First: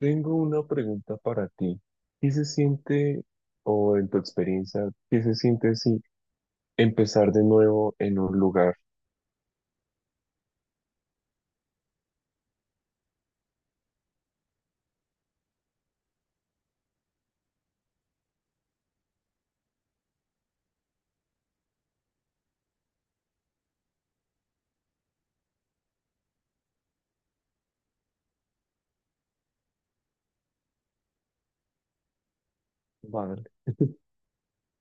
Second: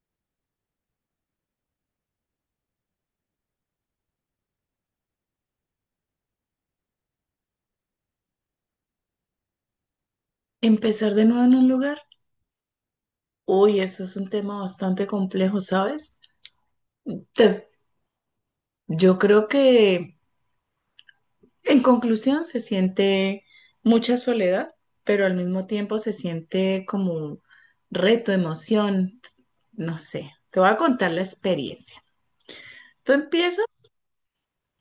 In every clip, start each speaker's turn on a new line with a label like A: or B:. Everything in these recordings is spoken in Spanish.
A: Tengo una pregunta para ti. ¿Qué se siente, o en tu experiencia, qué se siente si empezar de nuevo en un lugar?
B: Empezar de nuevo en un lugar, uy, eso es un tema bastante complejo, ¿sabes? Te- yo creo que en conclusión se siente mucha soledad, pero al mismo tiempo se siente como reto, emoción, no sé. Te voy a contar la experiencia. Tú
A: Vale.
B: empiezas,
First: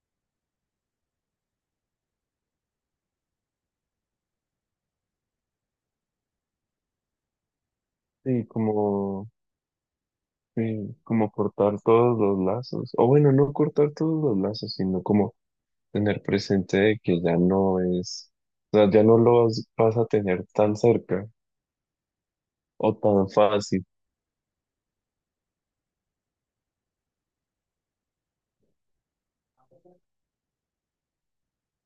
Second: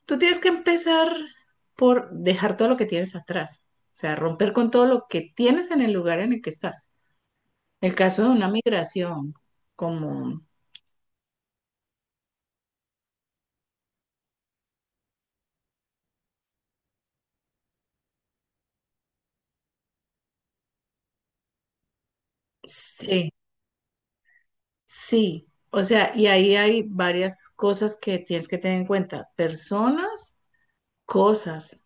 B: tú tienes que empezar por dejar todo lo que tienes atrás, o sea, romper con todo lo que tienes en el lugar en el que estás. El caso de
A: Sí,
B: una
A: como,
B: migración, como...
A: sí, como cortar todos los lazos. O bueno, no cortar todos los lazos, sino como tener presente de que ya no es, o sea, ya no lo vas, vas a tener tan cerca o tan
B: Sí,
A: fácil.
B: Sí, o sea, y ahí hay varias cosas que tienes que tener en cuenta. Personas, cosas.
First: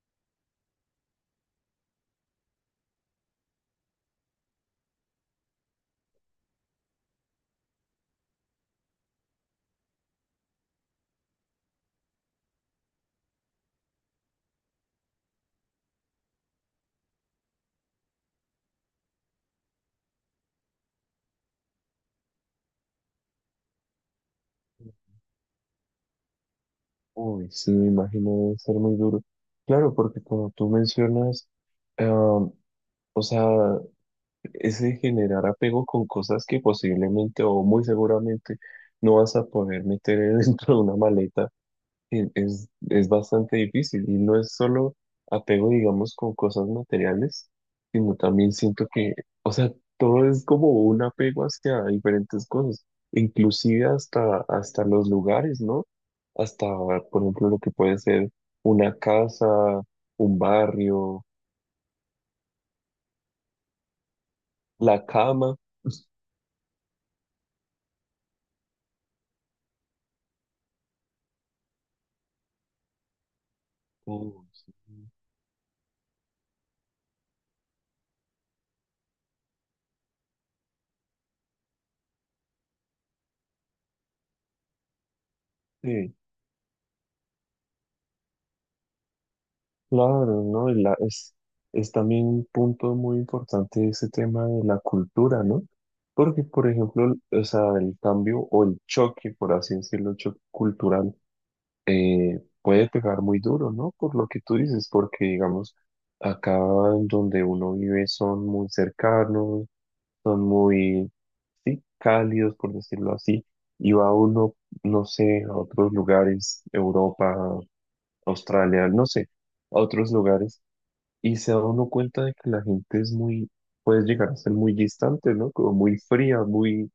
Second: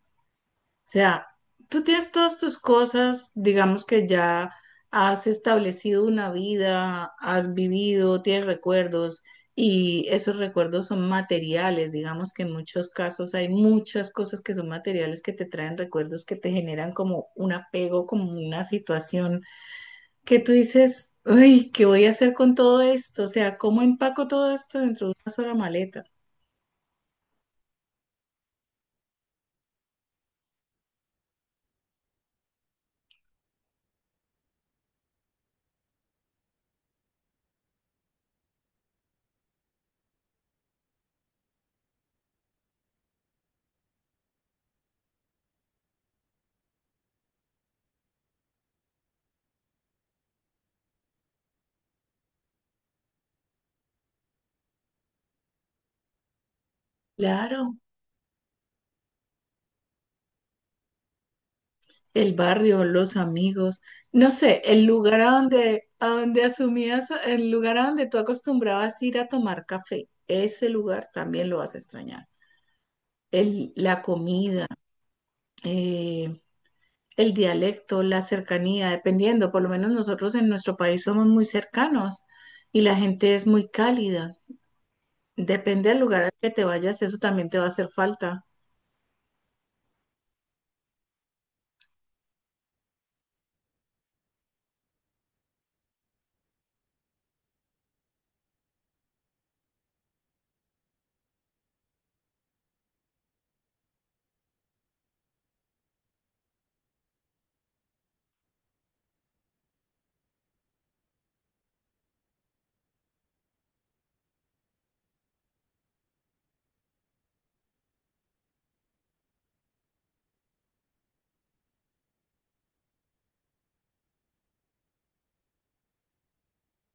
B: O sea, tú tienes todas tus cosas, digamos que ya has establecido una vida, has vivido, tienes recuerdos y esos recuerdos son materiales. Digamos que en muchos casos hay muchas cosas que son materiales que te traen recuerdos que te generan como un apego, como una situación que tú dices, uy, ¿qué voy a hacer con todo esto? O sea, ¿cómo empaco todo esto dentro de una sola maleta?
A: Uy, sí, me imagino debe ser muy duro. Claro, porque como tú mencionas, ah, o sea, ese generar apego con cosas que posiblemente o muy seguramente no vas a poder meter dentro de una maleta es bastante difícil y no es solo apego, digamos, con cosas materiales, sino también siento que, o sea, todo es como un apego hacia diferentes cosas, inclusive hasta los lugares, ¿no? Hasta, por ejemplo, lo que
B: Claro,
A: puede ser una casa, un barrio,
B: el barrio, los amigos, no sé, el
A: la
B: lugar
A: cama.
B: a donde asumías, el lugar a donde tú acostumbrabas ir a tomar café, ese lugar también lo vas a extrañar. La
A: O,
B: comida, eh, el dialecto, la cercanía, dependiendo, por lo menos nosotros en nuestro país somos muy cercanos y la gente es muy cálida. Depende del
A: sí.
B: lugar al que te vayas, eso también te va a hacer falta.
A: Claro, ¿no? Es también un punto muy importante ese tema de la cultura, ¿no? Porque, por ejemplo, o sea, el cambio o el choque, por así decirlo, el choque cultural, puede pegar muy duro, ¿no? Por lo que tú dices, porque, digamos, acá en donde uno vive son muy cercanos, son muy, sí, cálidos, por decirlo así, y va uno, no sé, a otros lugares, Europa, Australia, no sé, a otros lugares y se da uno cuenta de que la gente es muy, puede llegar a ser muy distante, ¿no? Como muy fría, muy,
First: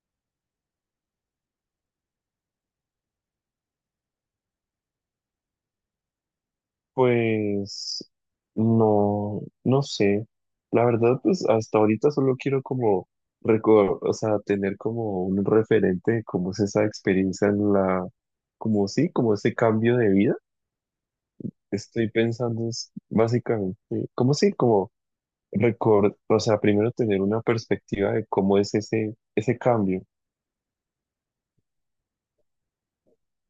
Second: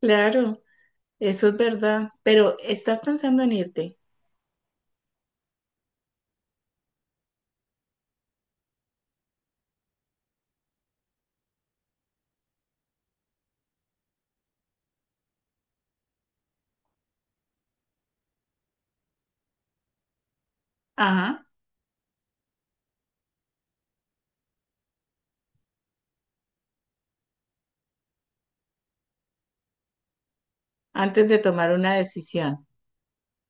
B: Claro, eso es verdad. Pero estás pensando en irte.
A: pues, no sé. La verdad, pues hasta ahorita solo quiero como recordar, o sea, tener como un referente de cómo es esa experiencia en la, como sí, como ese cambio de vida.
B: Ajá.
A: Estoy pensando es básicamente, como sí, como recordar, o sea, primero tener una perspectiva de cómo es ese cambio.
B: Antes de tomar una decisión.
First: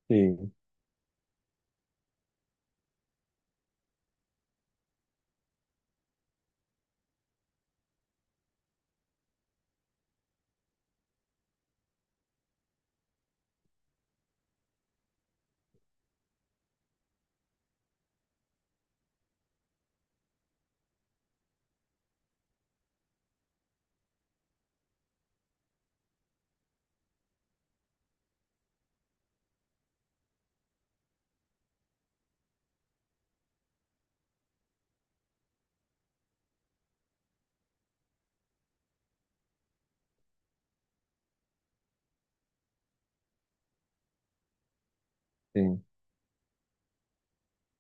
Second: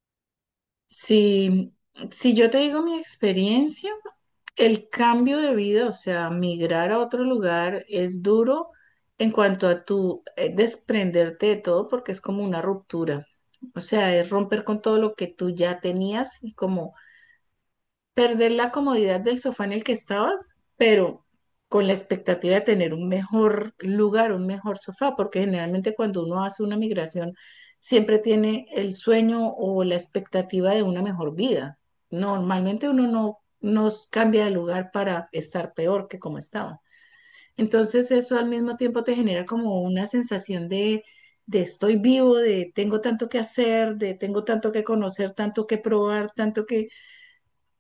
A: Sí,
B: Si, si yo te digo mi experiencia, el cambio de vida, o sea, migrar a otro lugar es duro en cuanto a tu desprenderte de todo porque es como una ruptura. O sea, es romper con todo lo que tú ya tenías y como perder la comodidad del sofá en el que estabas, pero con la expectativa de tener un mejor lugar, un mejor sofá, porque generalmente cuando uno hace una migración siempre tiene el sueño o la expectativa de una mejor vida. Normalmente uno no, no cambia de lugar para estar peor que como estaba. Entonces eso al mismo tiempo te genera como una sensación de estoy vivo, de tengo tanto que hacer, de tengo tanto que conocer, tanto que
A: sí,
B: probar, tanto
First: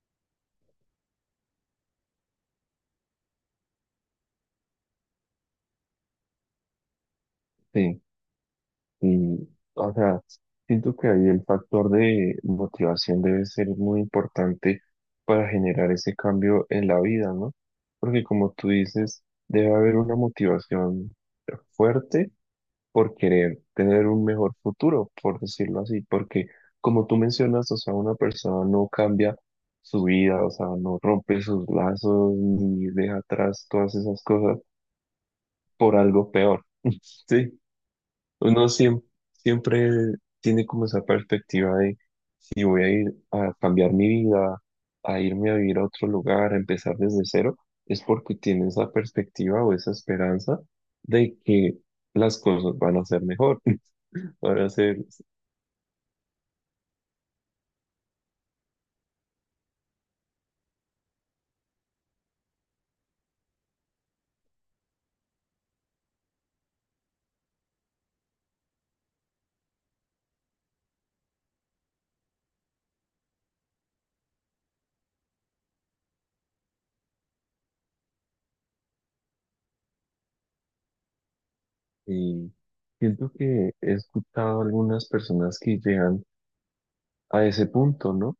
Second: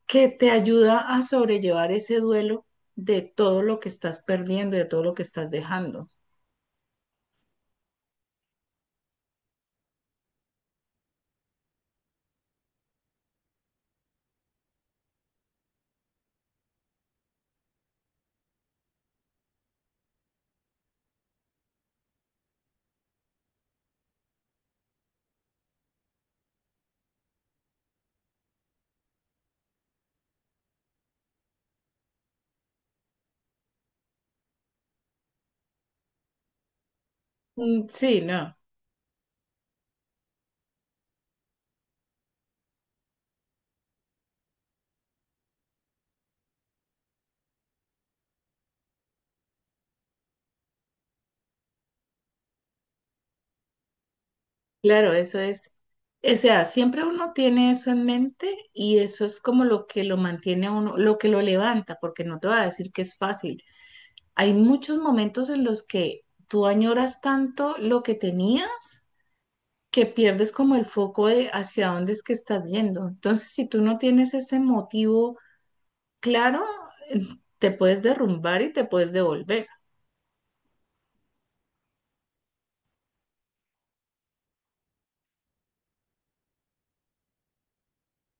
B: que te ayuda a sobrellevar ese duelo de todo lo que estás perdiendo, de todo lo que estás dejando.
A: sí. Y, o sea, siento que ahí el factor de motivación debe ser muy importante para generar ese cambio en la vida, ¿no? Porque como tú dices, debe haber una motivación fuerte por querer tener un mejor futuro, por decirlo así, porque como tú mencionas, o sea, una persona no cambia su vida, o sea, no rompe sus lazos ni deja atrás todas esas cosas por algo peor, ¿sí?
B: Mm, sí, no,
A: Uno siem- Siempre tiene como esa perspectiva de si voy a ir a cambiar mi vida, a irme a vivir a otro lugar, a empezar desde cero, es porque tiene esa perspectiva o esa esperanza de que las cosas van a ser mejor, van a ser,
B: claro, eso es. O sea, siempre uno tiene eso en mente y eso es como lo que lo mantiene a uno, lo que lo levanta, porque no te voy a decir que es fácil. Hay muchos momentos en los que tú añoras tanto lo que tenías que pierdes como el foco de hacia dónde es que estás yendo. Entonces, si tú no tienes ese motivo, claro, te puedes derrumbar y te puedes devolver.
A: y siento que he escuchado a algunas personas que llegan a ese punto, ¿no?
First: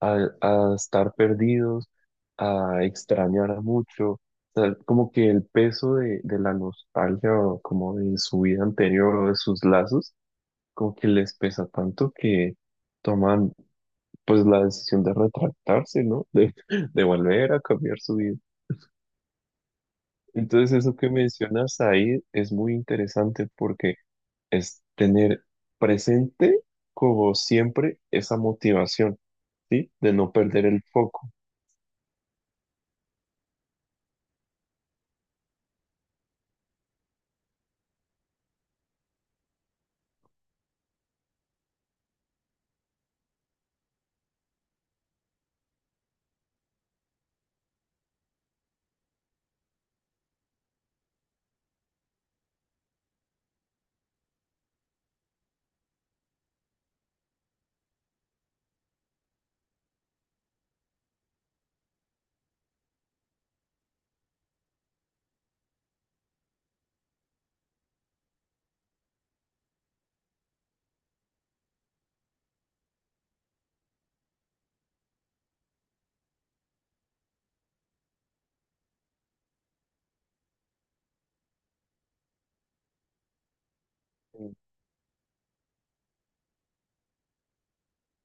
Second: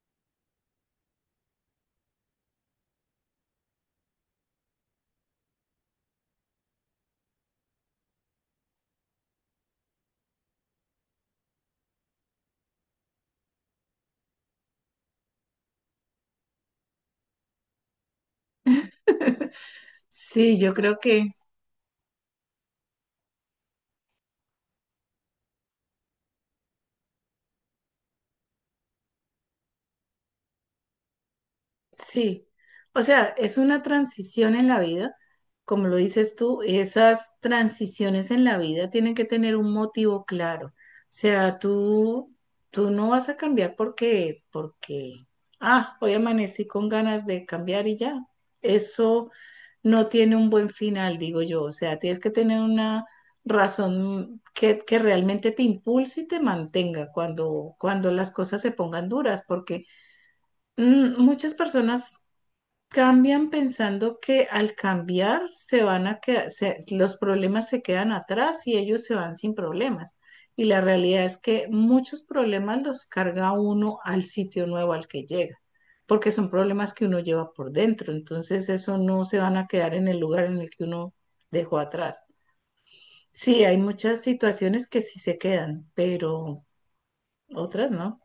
A: a estar perdidos, a extrañar mucho. O sea, como que el peso de la nostalgia o como de su vida anterior o de sus lazos, como que les pesa tanto que toman pues la decisión de retractarse, ¿no? De volver a cambiar su vida.
B: Sí,
A: Entonces
B: yo
A: eso
B: creo
A: que
B: que
A: mencionas ahí es muy interesante porque es tener presente como siempre esa motivación, ¿sí? De no perder el foco.
B: sí. O sea, es una transición en la vida, como lo dices tú, esas transiciones en la vida tienen que tener un motivo claro. O sea, tú no vas a cambiar porque, ah, hoy amanecí con ganas de cambiar y ya. Eso no tiene un buen final, digo yo. O sea, tienes que tener una razón que realmente te impulse y te mantenga cuando las cosas se pongan duras, porque muchas personas cambian pensando que al cambiar se van a quedar, los problemas se quedan atrás y ellos se van sin problemas. Y la realidad es que muchos problemas los carga uno al sitio nuevo al que llega, porque son problemas que uno lleva por dentro. Entonces eso no se van a quedar en el lugar en el que uno dejó atrás. Sí, hay muchas situaciones que sí se quedan, pero otras no.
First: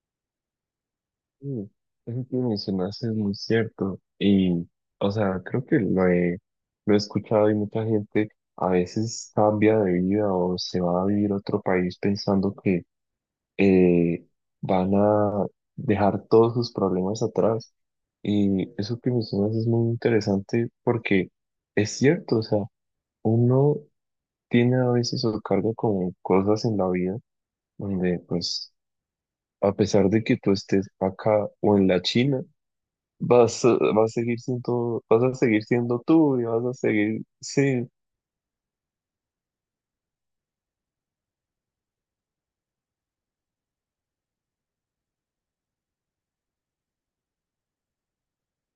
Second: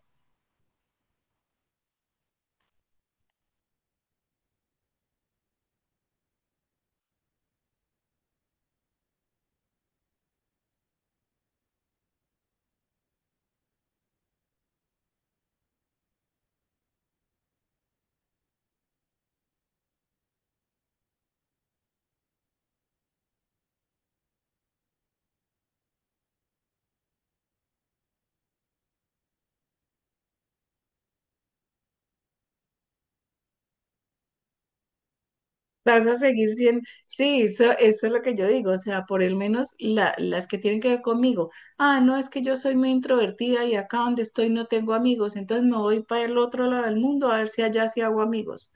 A: Mm, eso que mencionaste es muy cierto. Y, o sea, creo que lo he escuchado y mucha gente a veces cambia de vida o se va a vivir a otro país pensando que eh, van a dejar todos sus problemas atrás. Y eso que mencionas es muy interesante porque es cierto, o sea, uno tiene a veces su cargo con cosas en la vida donde, pues, a pesar de que tú estés acá o en la China, vas a seguir siendo, vas a seguir siendo
B: Vas a
A: tú y
B: seguir
A: vas a
B: siendo,
A: seguir,
B: sí,
A: sí,
B: eso es lo que yo digo, o sea, por el menos las que tienen que ver conmigo. Ah, no, es que yo soy muy introvertida y acá donde estoy no tengo amigos, entonces me voy para el otro lado del mundo a ver si allá sí hago amigos.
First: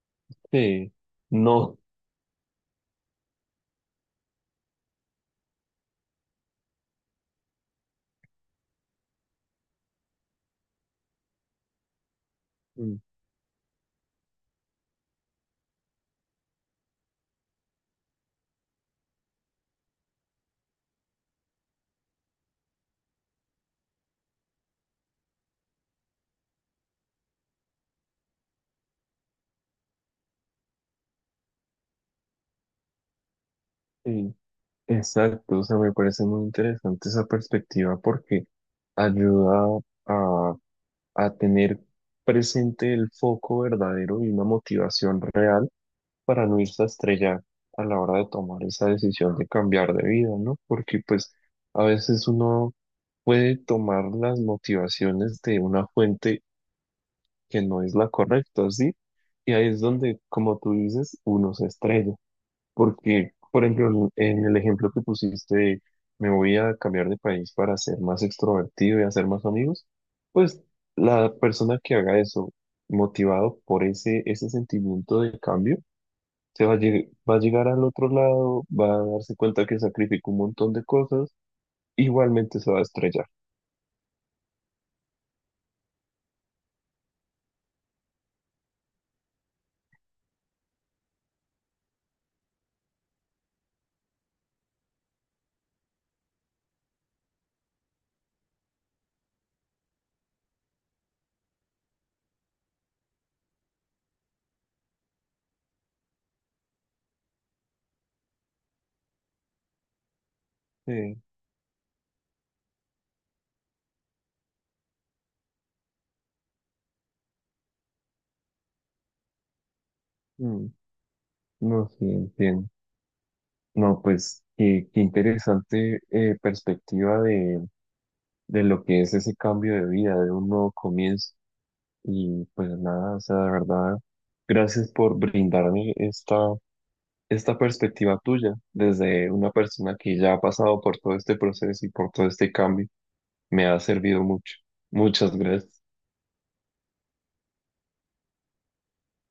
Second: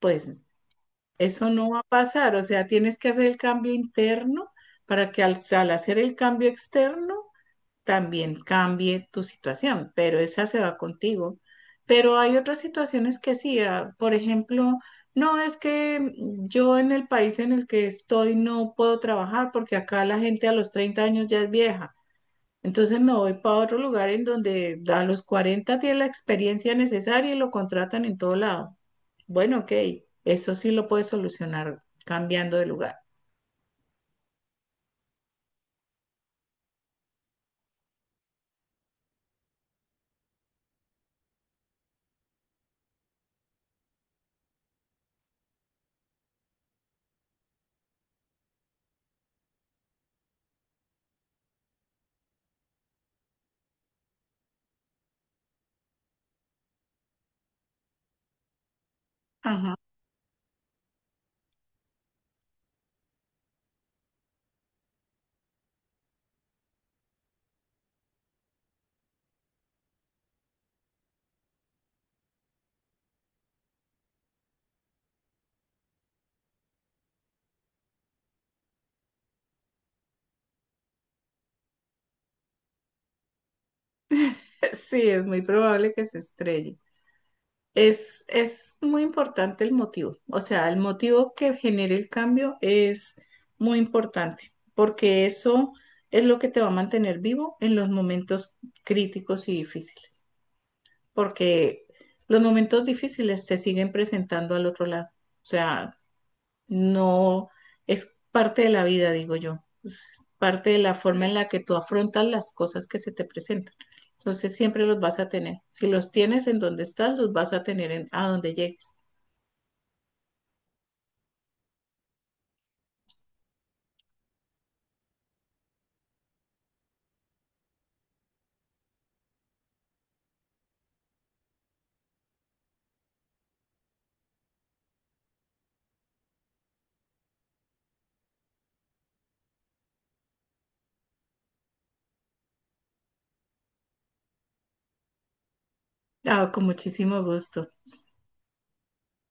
B: Pues
A: sí,
B: eso no
A: no,
B: va a pasar, o sea, tienes que hacer el cambio interno para que al hacer el cambio externo también cambie tu situación, pero esa se va contigo. Pero hay otras
A: mm,
B: situaciones que sí, ah, por ejemplo, no es que yo en el país en el que estoy no puedo trabajar porque acá la gente a los 30 años ya es vieja. Entonces me voy para otro lugar en donde a los 40 tiene la experiencia necesaria y lo contratan en todo lado. Bueno, ok, eso sí lo puedes solucionar cambiando de lugar.
A: sí, exacto, o sea, me parece muy interesante esa perspectiva porque ayuda a, a tener presente el foco verdadero y una motivación real para no irse a estrellar a la hora de tomar esa decisión de cambiar de vida, ¿no? Porque pues a veces uno puede tomar las motivaciones de una fuente que no es la correcta, ¿sí? Y ahí
B: Ajá.
A: es donde, como tú dices, uno se estrella. Porque, por ejemplo, en el ejemplo que pusiste de me voy a cambiar de país para ser más extrovertido y hacer más amigos, pues la persona que haga eso, motivado por ese sentimiento de cambio, se va a, lleg- va a llegar al otro lado, va a darse cuenta que sacrificó un montón de cosas, igualmente se va a estrellar.
B: Sí, es muy probable que se estrelle. Es muy importante el motivo, o sea, el motivo que genere el cambio es muy importante, porque eso es lo que te va a mantener vivo en los momentos críticos y difíciles, porque los momentos difíciles se siguen presentando al otro lado, o sea, no, es parte de la vida, digo yo, parte de la
A: Sí,
B: forma en la que tú afrontas las cosas que se te presentan. Entonces siempre los vas a tener. Si los tienes en donde estás, los vas a tener en, a donde llegues.
A: mm, no, sí, entiendo. No, pues qué, qué interesante perspectiva de lo que es ese cambio de vida, de un nuevo comienzo. Y pues nada, o sea, de verdad, gracias por brindarme esta, esta perspectiva tuya desde una persona que ya ha pasado por todo este proceso y por todo este cambio. Me ha servido mucho. Muchas gracias.
B: Ah, con muchísimo gusto.